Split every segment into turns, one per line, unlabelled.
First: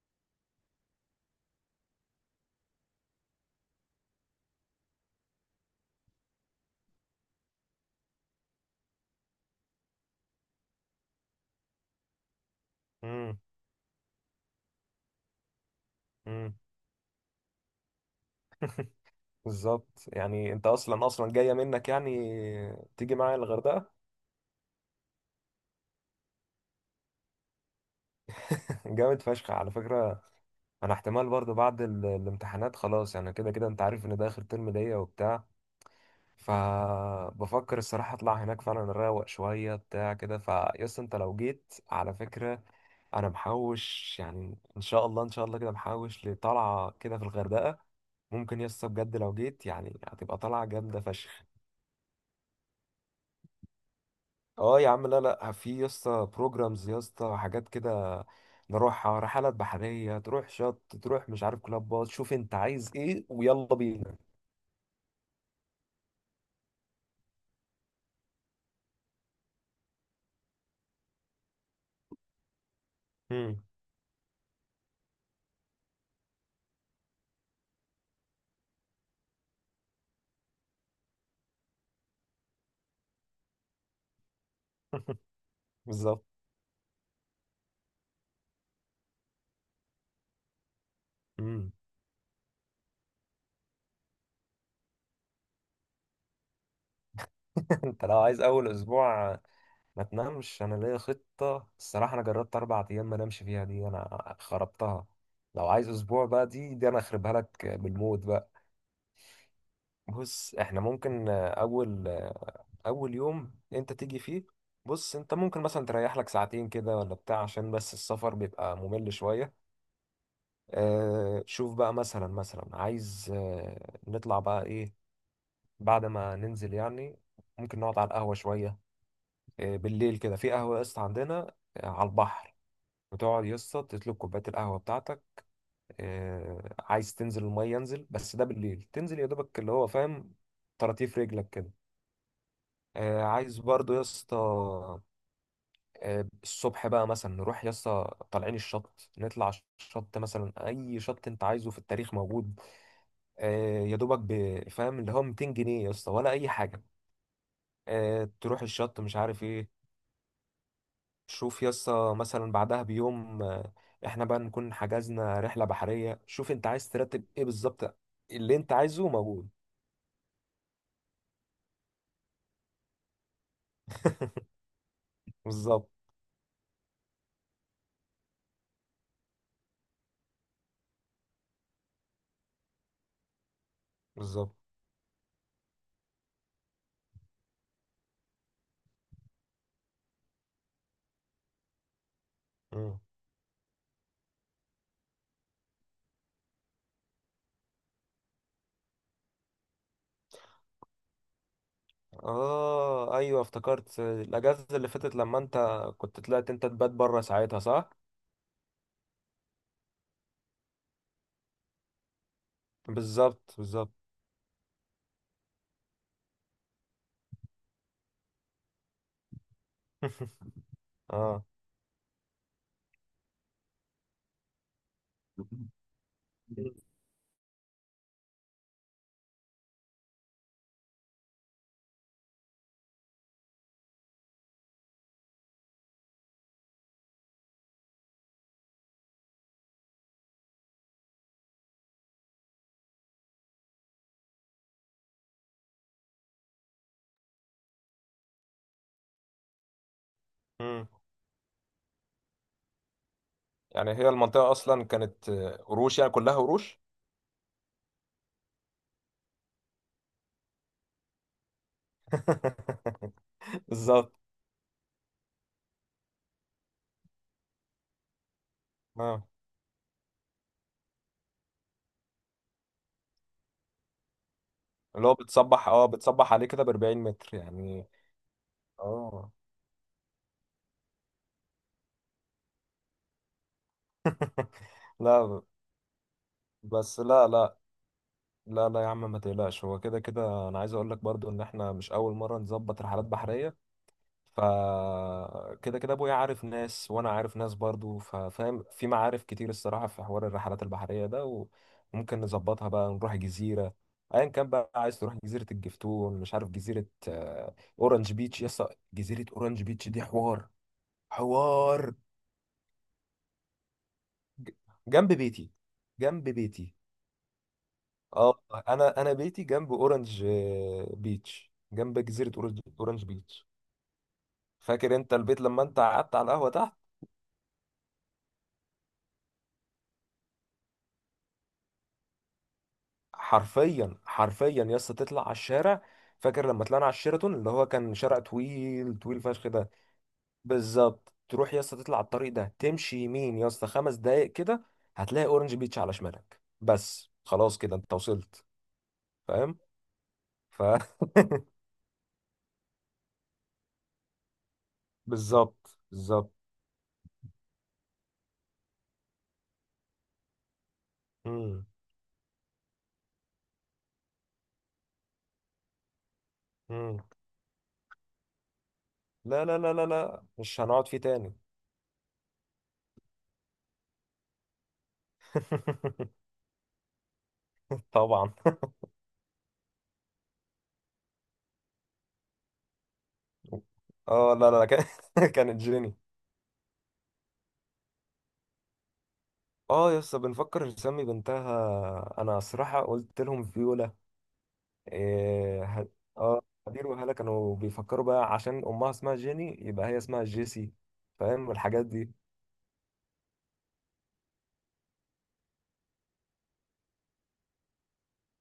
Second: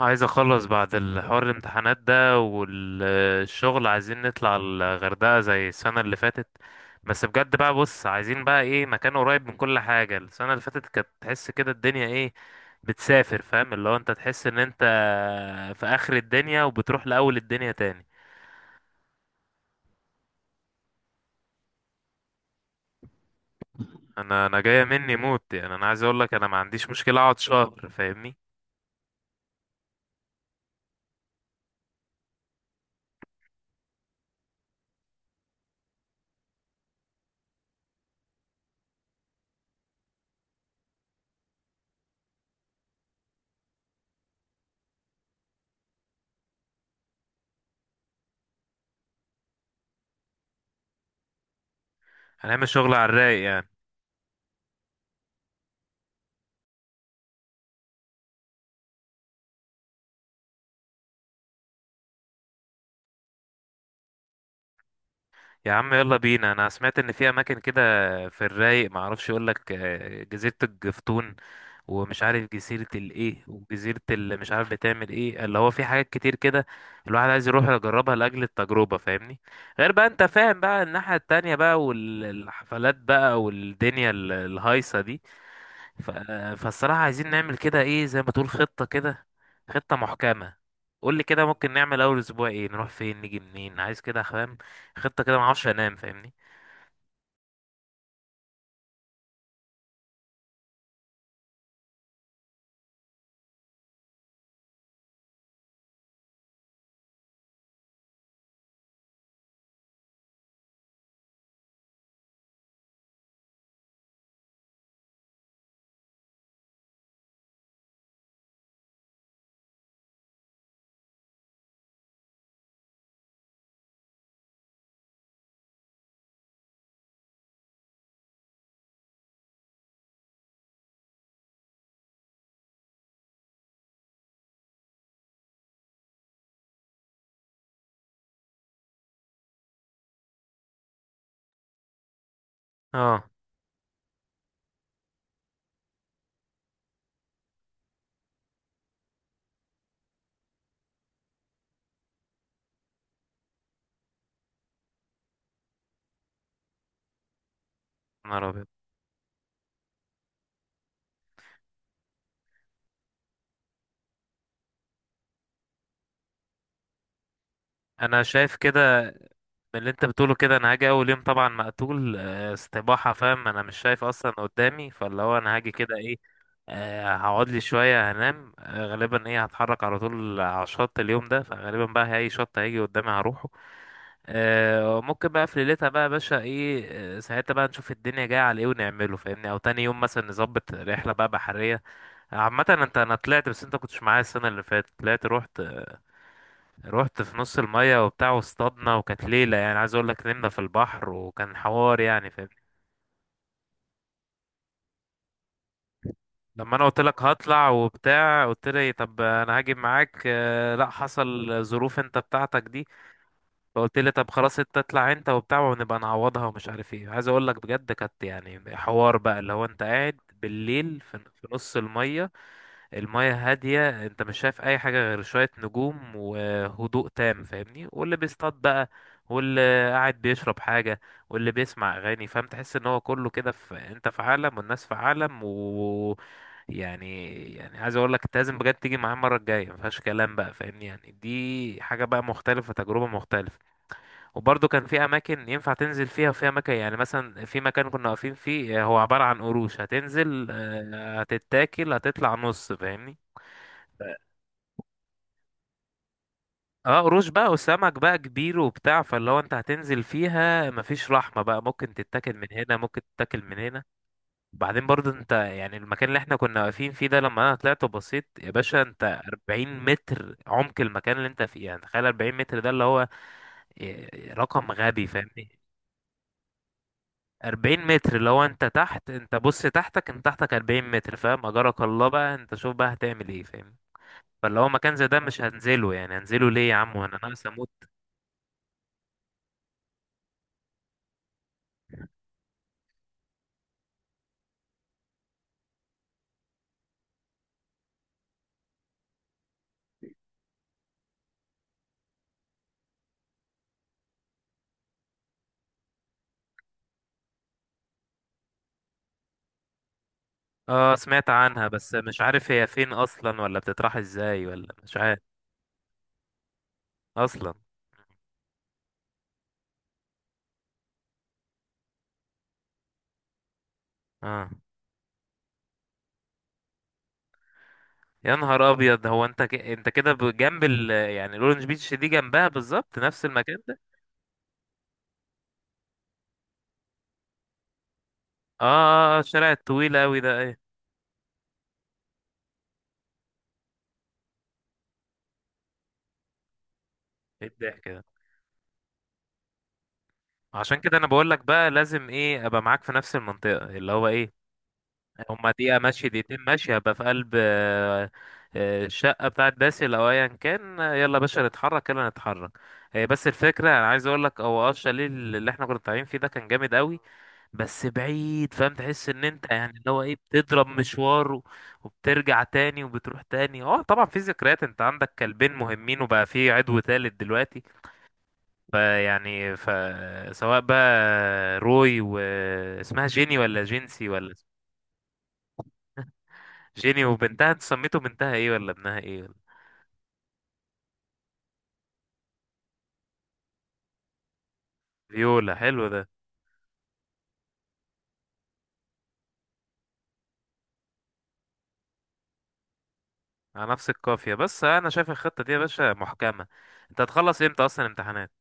عايز اخلص بعد الحوار الامتحانات ده والشغل، عايزين نطلع الغردقة زي السنة اللي فاتت. بس بجد بقى، بص، عايزين بقى ايه؟ مكان قريب من كل حاجة. السنة اللي فاتت كانت تحس كده الدنيا ايه،
امم
بتسافر، فاهم؟ اللي هو انت تحس ان انت في اخر
امم
الدنيا وبتروح لاول الدنيا تاني.
بالظبط يعني انت اصلا جايه منك يعني. تيجي معايا الغردقه؟
انا جاية مني موت، يعني انا عايز اقول لك انا ما عنديش مشكلة اقعد شهر، فاهمني.
جامد فشخ على فكره. انا احتمال برضو بعد الامتحانات خلاص، يعني كده كده انت عارف ان ده اخر ترم ليا وبتاع. فبفكر الصراحه اطلع هناك فعلا، اروق شويه بتاع كده. فيس انت لو جيت على فكره، انا محوش، يعني ان شاء الله ان شاء الله كده محوش لطلعه كده في الغردقه. ممكن يس بجد لو جيت يعني هتبقى طلعه جامده فشخ.
هنعمل شغل على الرايق يعني.
اه يا عم، لا لا، في يا اسطى بروجرامز، يا اسطى حاجات كده، نروحها رحلات بحرية، تروح شط، تروح مش عارف كلابات. شوف انت عايز ايه ويلا بينا.
يا عم يلا بينا. انا سمعت ان في اماكن كده، في الرايق، ما اعرفش اقول لك جزيره الجفتون، ومش عارف جزيره الايه،
مم.
وجزيره اللي مش عارف بتعمل ايه، اللي هو في حاجات كتير كده الواحد عايز يروح يجربها لاجل التجربه، فاهمني. غير بقى، انت فاهم بقى، الناحيه التانية بقى، والحفلات بقى، والدنيا الهايصه دي. ف...
بالظبط.
فالصراحة عايزين نعمل كده ايه، زي ما تقول، خطة كده، خطة محكمة. قول لي كده، ممكن
مم.
نعمل اول اسبوع ايه؟ نروح فين، نيجي منين؟ عايز كده، فاهم، خطة كده ما اعرفش انام، فاهمني.
انت لو عايز اول اسبوع ما تنامش، انا ليا خطة الصراحة، انا جربت 4 ايام ما نامش فيها، دي انا خربتها. لو عايز اسبوع بقى، دي انا اخربها لك بالموت بقى. بص احنا ممكن اول يوم انت تيجي فيه. بص، انت ممكن مثلا تريح لك ساعتين كده ولا بتاع، عشان بس السفر بيبقى ممل شوية. آه، شوف بقى، مثلا مثلا عايز نطلع بقى ايه بعد ما ننزل، يعني ممكن نقعد على القهوة شوية. آه، بالليل كده في قهوة يا اسطى عندنا، على البحر. بتقعد يا اسطى تطلب كوباية القهوة بتاعتك. آه، عايز تنزل المية ينزل، بس ده بالليل تنزل يا دوبك اللي هو فاهم، طراطيف رجلك كده. آه،
اه،
عايز برضو يا اسطى. آه، الصبح بقى مثلا نروح يسطا طالعين الشط. نطلع الشط، مثلا اي شط انت عايزه في التاريخ موجود. آه، يا دوبك، فاهم، اللي هو 200 جنيه يسطا ولا اي حاجه. آه،
نهار
تروح
ابيض.
الشط مش عارف ايه. شوف يسطا، مثلا بعدها بيوم، احنا بقى نكون حجزنا رحله بحريه. شوف انت عايز ترتب ايه بالظبط.
انا شايف
اللي انت
كده
عايزه موجود.
من اللي انت بتقوله. كده انا هاجي اول يوم طبعا مقتول، استباحة، فاهم؟ انا مش شايف اصلا قدامي، فاللي هو انا هاجي
بالظبط
كده ايه، هقعد لي شوية هنام، غالبا ايه، هتحرك على طول على الشط اليوم ده. فغالبا بقى اي شط هيجي قدامي هروح.
بالظبط.
ممكن بقى في ليلتها بقى يا باشا ايه، ساعتها بقى نشوف الدنيا جايه على ايه ونعمله، فاهمني، او تاني يوم مثلا نظبط رحله بقى بحريه. عامه انت،
مم.
انا طلعت بس انت كنتش معايا السنه اللي فاتت. طلعت، رحت، رحت في نص الميه وبتاع، واصطادنا، وكانت ليله يعني عايز اقول لك، نمنا في البحر، وكان حوار يعني فاهمني.
اه ايوه افتكرت الاجازه اللي فاتت لما انت كنت طلعت، انت
لما انا
تبات
قلت
بره
لك
ساعتها،
هطلع
صح؟
وبتاع، قلت لي طب انا هاجي معاك، لا، حصل ظروف انت بتاعتك دي،
بالظبط بالظبط.
فقلت لي طب خلاص انت اطلع انت وبتاع، ونبقى نعوضها ومش عارف ايه. عايز اقول لك بجد كانت يعني حوار بقى، اللي هو انت قاعد بالليل في
اه.
في نص المية، المية هادية، انت مش شايف اي حاجة غير شوية نجوم وهدوء تام، فاهمني. واللي بيصطاد بقى، واللي قاعد بيشرب حاجة، واللي بيسمع اغاني، فاهم؟ تحس ان هو كله كده، في انت في عالم والناس في عالم. و يعني عايز اقول لك، انت لازم بجد تيجي معايا المره الجايه، ما فيهاش كلام بقى فاهمني. يعني دي حاجه بقى مختلفه، تجربه مختلفه. وبرضه كان في اماكن ينفع تنزل فيها، وفي اماكن يعني مثلا في مكان كنا واقفين فيه هو عبارة عن قروش، هتنزل
مم.
هتتاكل، هتطلع نص، فاهمني.
يعني هي المنطقة أصلا كانت قروش، يعني كلها قروش.
اه، قروش بقى وسمك بقى كبير وبتاع. فاللي هو انت هتنزل فيها مفيش رحمة بقى، ممكن تتاكل من هنا، ممكن تتاكل من هنا.
بالظبط.
وبعدين برضه انت يعني المكان اللي احنا كنا واقفين فيه ده لما انا طلعت وبصيت يا باشا، انت
اه،
40 متر عمق المكان اللي انت فيه. يعني تخيل 40 متر، ده اللي هو رقم غبي،
اللي هو
فاهمني.
بتصبح عليه كده ب 40 متر
40
يعني؟
متر، لو انت تحت،
اه،
انت بص تحتك، انت تحتك 40 متر، فاهم؟ اجرك الله بقى، انت شوف بقى هتعمل ايه، فاهم؟ فاللي هو مكان زي ده مش
لا،
هنزله. يعني هنزله ليه يا عم
بس
وانا
لا
ناقص
لا
اموت؟
لا لا يا عم ما تقلقش، هو كده كده أنا عايز أقول لك برضو إن إحنا مش أول مرة نظبط رحلات بحرية. فكده كده ابويا عارف ناس، وانا عارف ناس برضو، ففاهم، في معارف كتير الصراحه في حوار الرحلات البحريه ده، وممكن نظبطها بقى نروح جزيره ايا كان بقى. عايز تروح جزيره الجفتون، مش عارف جزيره اورنج بيتش يسا، جزيره اورنج بيتش دي حوار.
اه، سمعت عنها
حوار.
بس مش عارف هي فين اصلا، ولا بتطرح ازاي،
ج-
ولا مش
جنب
عارف
بيتي. جنب بيتي.
اصلا.
اه. انا بيتي جنب اورنج بيتش، جنب جزيره أورنج بيتش.
اه،
فاكر انت البيت لما انت قعدت على القهوه تحت؟
يا نهار ابيض، هو انت انت كده جنب يعني الاورنج بيتش دي جنبها بالظبط، نفس المكان ده؟
حرفيا حرفيا يا اسطى تطلع على الشارع. فاكر لما طلعنا على الشيراتون اللي هو كان شارع
اه،
طويل طويل فشخ
الشارع
ده؟
الطويل قوي ده، ايه؟
بالظبط. تروح يا اسطى تطلع على الطريق ده، تمشي يمين يا اسطى 5 دقايق كده، هتلاقي اورنج بيتش على شمالك. بس
ايه
خلاص كده
الضحك
انت
ده؟
وصلت. فاهم ف
عشان كده انا بقول لك بقى لازم ايه، ابقى معاك في نفس المنطقة، اللي هو ايه، هما
بالظبط
دقيقة ماشية،
بالظبط.
دقيقتين ماشية، هبقى في قلب الشقة بتاعت باسل أو أيا كان. يلا يا باشا
مم.
نتحرك، يلا نتحرك. هي بس الفكرة أنا عايز أقول لك، هو أه الشاليه اللي إحنا كنا طالعين فيه ده كان جامد
مم.
أوي، بس بعيد، فاهم؟ تحس إن
لا
أنت
لا لا
يعني
لا
اللي هو إيه،
لا، مش
بتضرب
هنقعد فيه
مشوار
تاني.
وبترجع تاني، وبتروح تاني. أه طبعا في ذكريات. أنت عندك كلبين مهمين، وبقى في عدو تالت دلوقتي.
طبعا.
فيعني فسواء بقى روي، واسمها جيني ولا جينسي ولا
اه لا لا لا، كانت جيني.
جيني. وبنتها انت سميته بنتها ايه ولا ابنها ايه ولا؟
اه يا اسطى، بنفكر نسمي بنتها. انا صراحة قلت لهم فيولا.
فيولا
إيه
حلو
ه...
ده.
اه. هدير وهلا كانوا بيفكروا بقى، عشان امها اسمها جيني يبقى هي اسمها جيسي. فاهم الحاجات دي.
على نفس القافية. بس انا شايف الخطة دي يا باشا محكمة. انت هتخلص امتى اصلا امتحانات؟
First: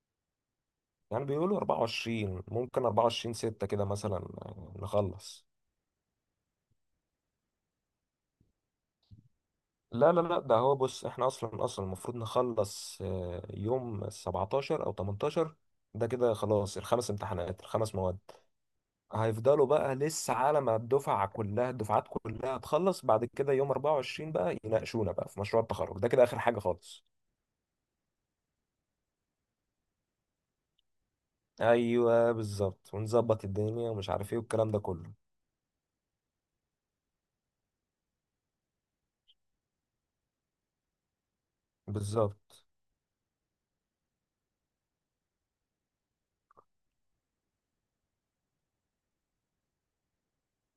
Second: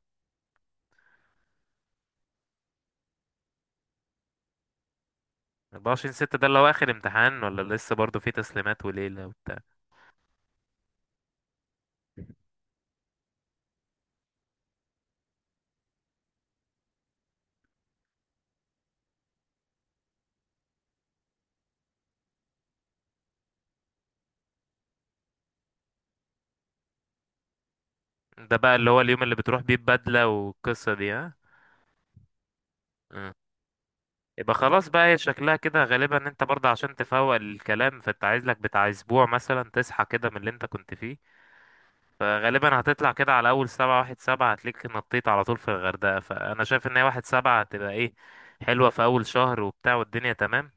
يعني بيقولوا 24، ممكن 24 6 كده مثلا، نخلص.
24 6 ده اللي هو اخر امتحان، ولا لسه برضه في تسليمات وليلة وبتاع؟
لا لا لا، ده هو، بص احنا اصلا اصلا المفروض نخلص يوم 17 او 18. ده كده خلاص، الخمس امتحانات الخمس مواد، هيفضلوا بقى لسه على ما الدفعة كلها الدفعات كلها تخلص، بعد كده يوم 24 بقى يناقشونا بقى في مشروع التخرج، ده كده آخر حاجة خالص.
ده بقى اللي هو اليوم اللي بتروح بيه ببدلة والقصة دي، ها؟
ايوه بالظبط،
مم.
ونظبط الدنيا ومش عارف ايه
يبقى
والكلام ده
خلاص بقى.
كله.
هي شكلها كده غالبا ان انت برضه عشان تفوق الكلام، فانت عايز لك بتاع اسبوع مثلا تصحى كده من اللي انت كنت فيه.
بالظبط.
فغالبا هتطلع كده على اول سبعة. واحد سبعة هتلاقيك نطيت على طول في الغردقة. فانا شايف ان هي واحد سبعة هتبقى ايه، حلوة، في اول شهر وبتاع والدنيا تمام.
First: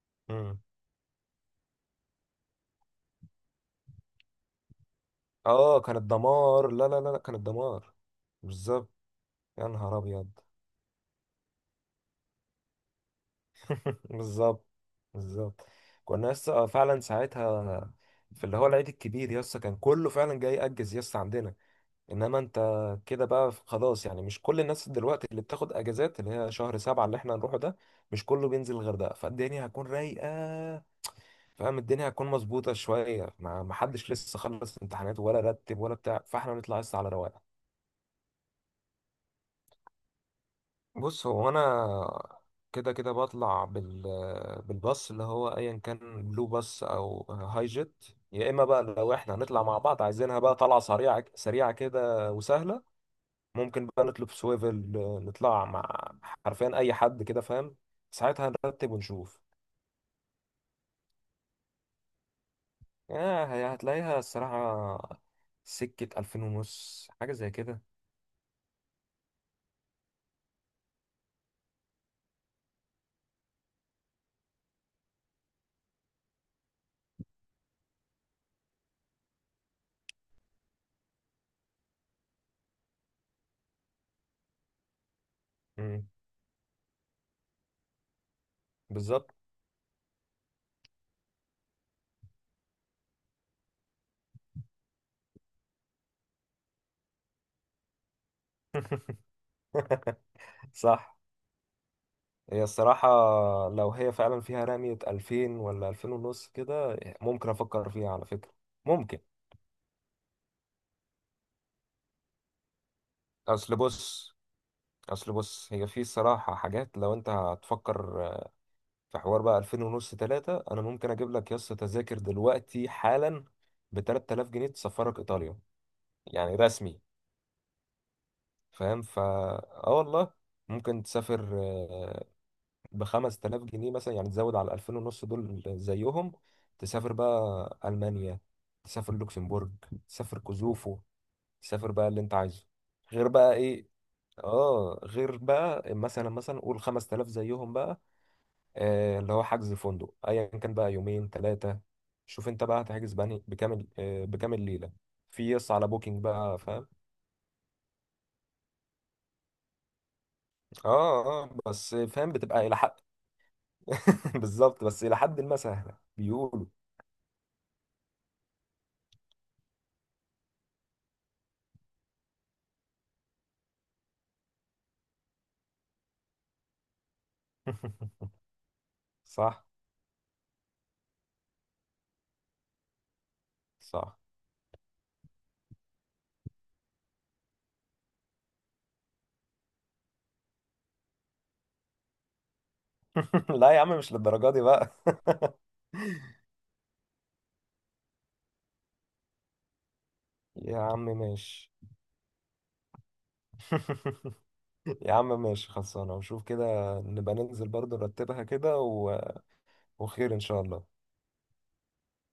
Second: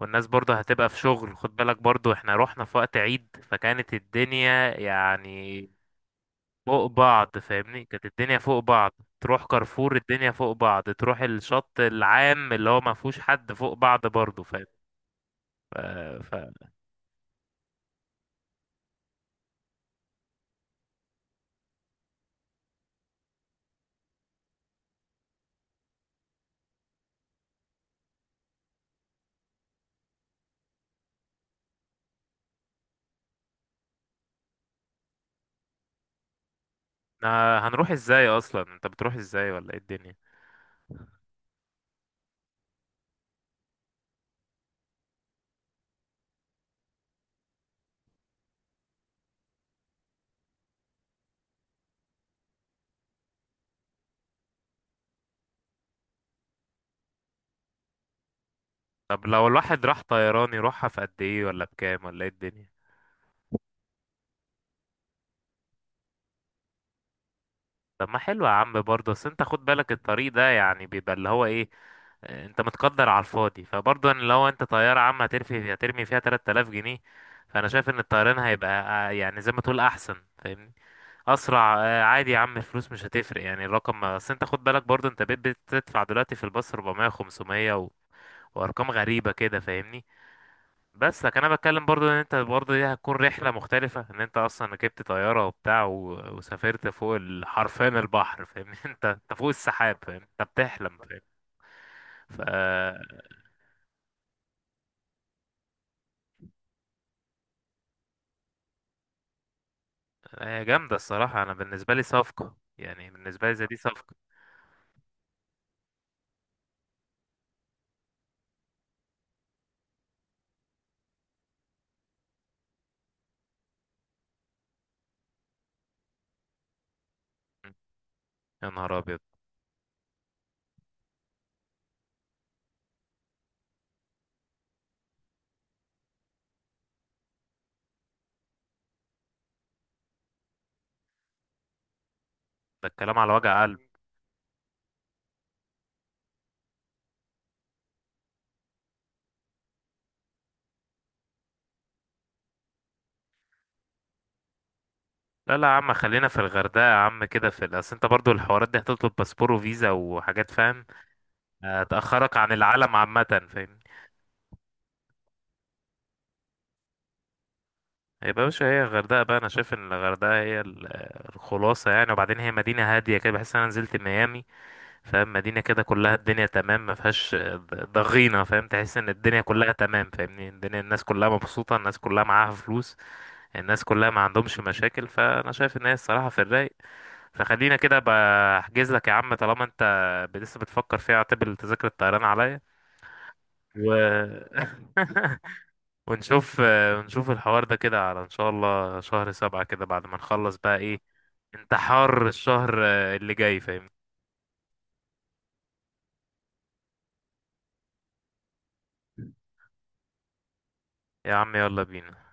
والناس برضه
امم.
هتبقى في شغل، خد بالك، برضه احنا رحنا في وقت عيد فكانت الدنيا يعني
اه كانت دمار،
فوق
لا لا لا لا،
بعض،
كانت
فاهمني،
دمار.
كانت الدنيا فوق
بالظبط.
بعض. تروح
يا
كارفور
نهار ابيض.
الدنيا فوق بعض، تروح الشط العام اللي هو ما فيهوش حد فوق بعض برضه، فاهم؟
بالظبط بالظبط.
ف...
كنا
ف...
لسه آه، فعلا ساعتها في اللي هو العيد الكبير، يسا كان كله فعلا جاي يأجز يسا عندنا. انما انت كده بقى خلاص، يعني مش كل الناس دلوقتي اللي بتاخد اجازات اللي هي شهر سبعة اللي احنا هنروحه ده، مش كله بينزل الغردقة، فالدنيا هتكون رايقة. فاهم، الدنيا هتكون مظبوطة شوية، ما حدش لسه خلص امتحانات ولا رتب ولا بتاع، فاحنا بنطلع لسه على رواقة.
إحنا هنروح ازاي اصلا؟ انت بتروح ازاي ولا ايه الدنيا؟
بص هو انا كده كده بطلع بالباص اللي هو ايا كان بلو باص او هاي جيت. يا اما بقى لو احنا هنطلع مع بعض عايزينها بقى طلعة سريعة سريعة كده وسهلة، ممكن بقى نطلب سويفل، نطلع مع حرفيا اي حد كده، فاهم. ساعتها نرتب
طب
ونشوف.
لو الواحد راح طيران يروحها في قد ايه، ولا بكام، ولا ايه الدنيا؟
آه هتلاقيها الصراحة سكة ألفين ونص حاجة زي كده.
طب ما حلو يا عم برضه. بس انت خد بالك الطريق ده يعني بيبقى اللي هو ايه، انت متقدر على الفاضي. فبرضه يعني لو انت طيارة عامة، هترفي، هترمي فيها 3000 جنيه. فانا شايف ان الطيران هيبقى يعني زي ما تقول احسن، فاهمني، اسرع. عادي يا عم، الفلوس مش هتفرق يعني، الرقم. اصل انت خد بالك برضه، انت بقيت بتدفع
مم،
دلوقتي في الباص 400، 500، وارقام غريبة
بالظبط.
كده، فاهمني. بس لكن انا بتكلم برضو، ان انت برضو دي هتكون رحله مختلفه، ان انت اصلا ركبت طياره وبتاع، وسافرت فوق حرفيا البحر، فاهمني. انت، انت فوق السحاب، فاهم؟ انت بتحلم،
صح.
فاهم؟ ف،
هي الصراحة، لو هي فعلا فيها رمية ألفين ولا ألفين ونص كده ممكن أفكر فيها على فكرة. ممكن.
هي جامده الصراحه. انا بالنسبه لي صفقه، يعني بالنسبه لي زي دي
أصل
صفقه.
بص، أصل بص، هي في الصراحة حاجات لو أنت هتفكر في حوار بقى 2000 ونص 3، انا ممكن اجيب لك يا اسطى تذاكر دلوقتي حالا ب 3000 جنيه تسفرك ايطاليا، يعني رسمي.
م. يا نهار
فاهم
ابيض.
فا اه والله، ممكن تسافر ب 5000 جنيه مثلا، يعني تزود على 2000 ونص دول زيهم، تسافر بقى المانيا، تسافر لوكسمبورج، تسافر كوزوفو، تسافر بقى اللي انت عايزه.
ده الكلام
غير
على
بقى
وجع قلب.
ايه. اه غير بقى مثلا مثلا قول 5000 زيهم بقى، آه، اللي هو حجز فندق ايا كان بقى يومين ثلاثه. شوف انت بقى هتحجز بني بكامل ليله في
لا لا
يس
يا
على
عم،
بوكينج
خلينا في
بقى،
الغردقه
فاهم.
يا عم كده، في اصل انت برضو الحوارات دي هتطلب باسبور وفيزا وحاجات، فاهم؟
اه اه بس فاهم
هتاخرك عن
بتبقى الى حد.
العالم عامه، فاهم؟
بالظبط، بس الى حد ما سهله بيقولوا.
يا باشا هي الغردقة بقى. أنا شايف إن الغردقة هي الخلاصة يعني. وبعدين هي مدينة هادية كده، بحس إن أنا نزلت ميامي، فاهم؟ مدينة كده كلها الدنيا تمام، ما فيهاش ضغينة، فاهم؟ تحس إن الدنيا
صح
كلها تمام، فاهمني. الدنيا الناس كلها مبسوطة، الناس كلها معاها فلوس، الناس كلها
صح.
ما عندهمش مشاكل. فأنا شايف إن هي الصراحة في الرايق. فخلينا كده. بحجز لك يا عم، طالما أنت لسه بتفكر فيها، اعتبر تذاكر الطيران عليا.
لا يا
و
عم مش للدرجه دي بقى.
ونشوف ونشوف الحوار ده كده، على ان شاء الله شهر سبعة كده بعد ما نخلص بقى
يا
ايه،
عم ماشي.
انتحار الشهر اللي جاي، فاهم؟
يا عم ماشي، خلصانه وشوف كده، نبقى ننزل برضه نرتبها كده. وخير ان شاء الله.
يا عم يلا بينا.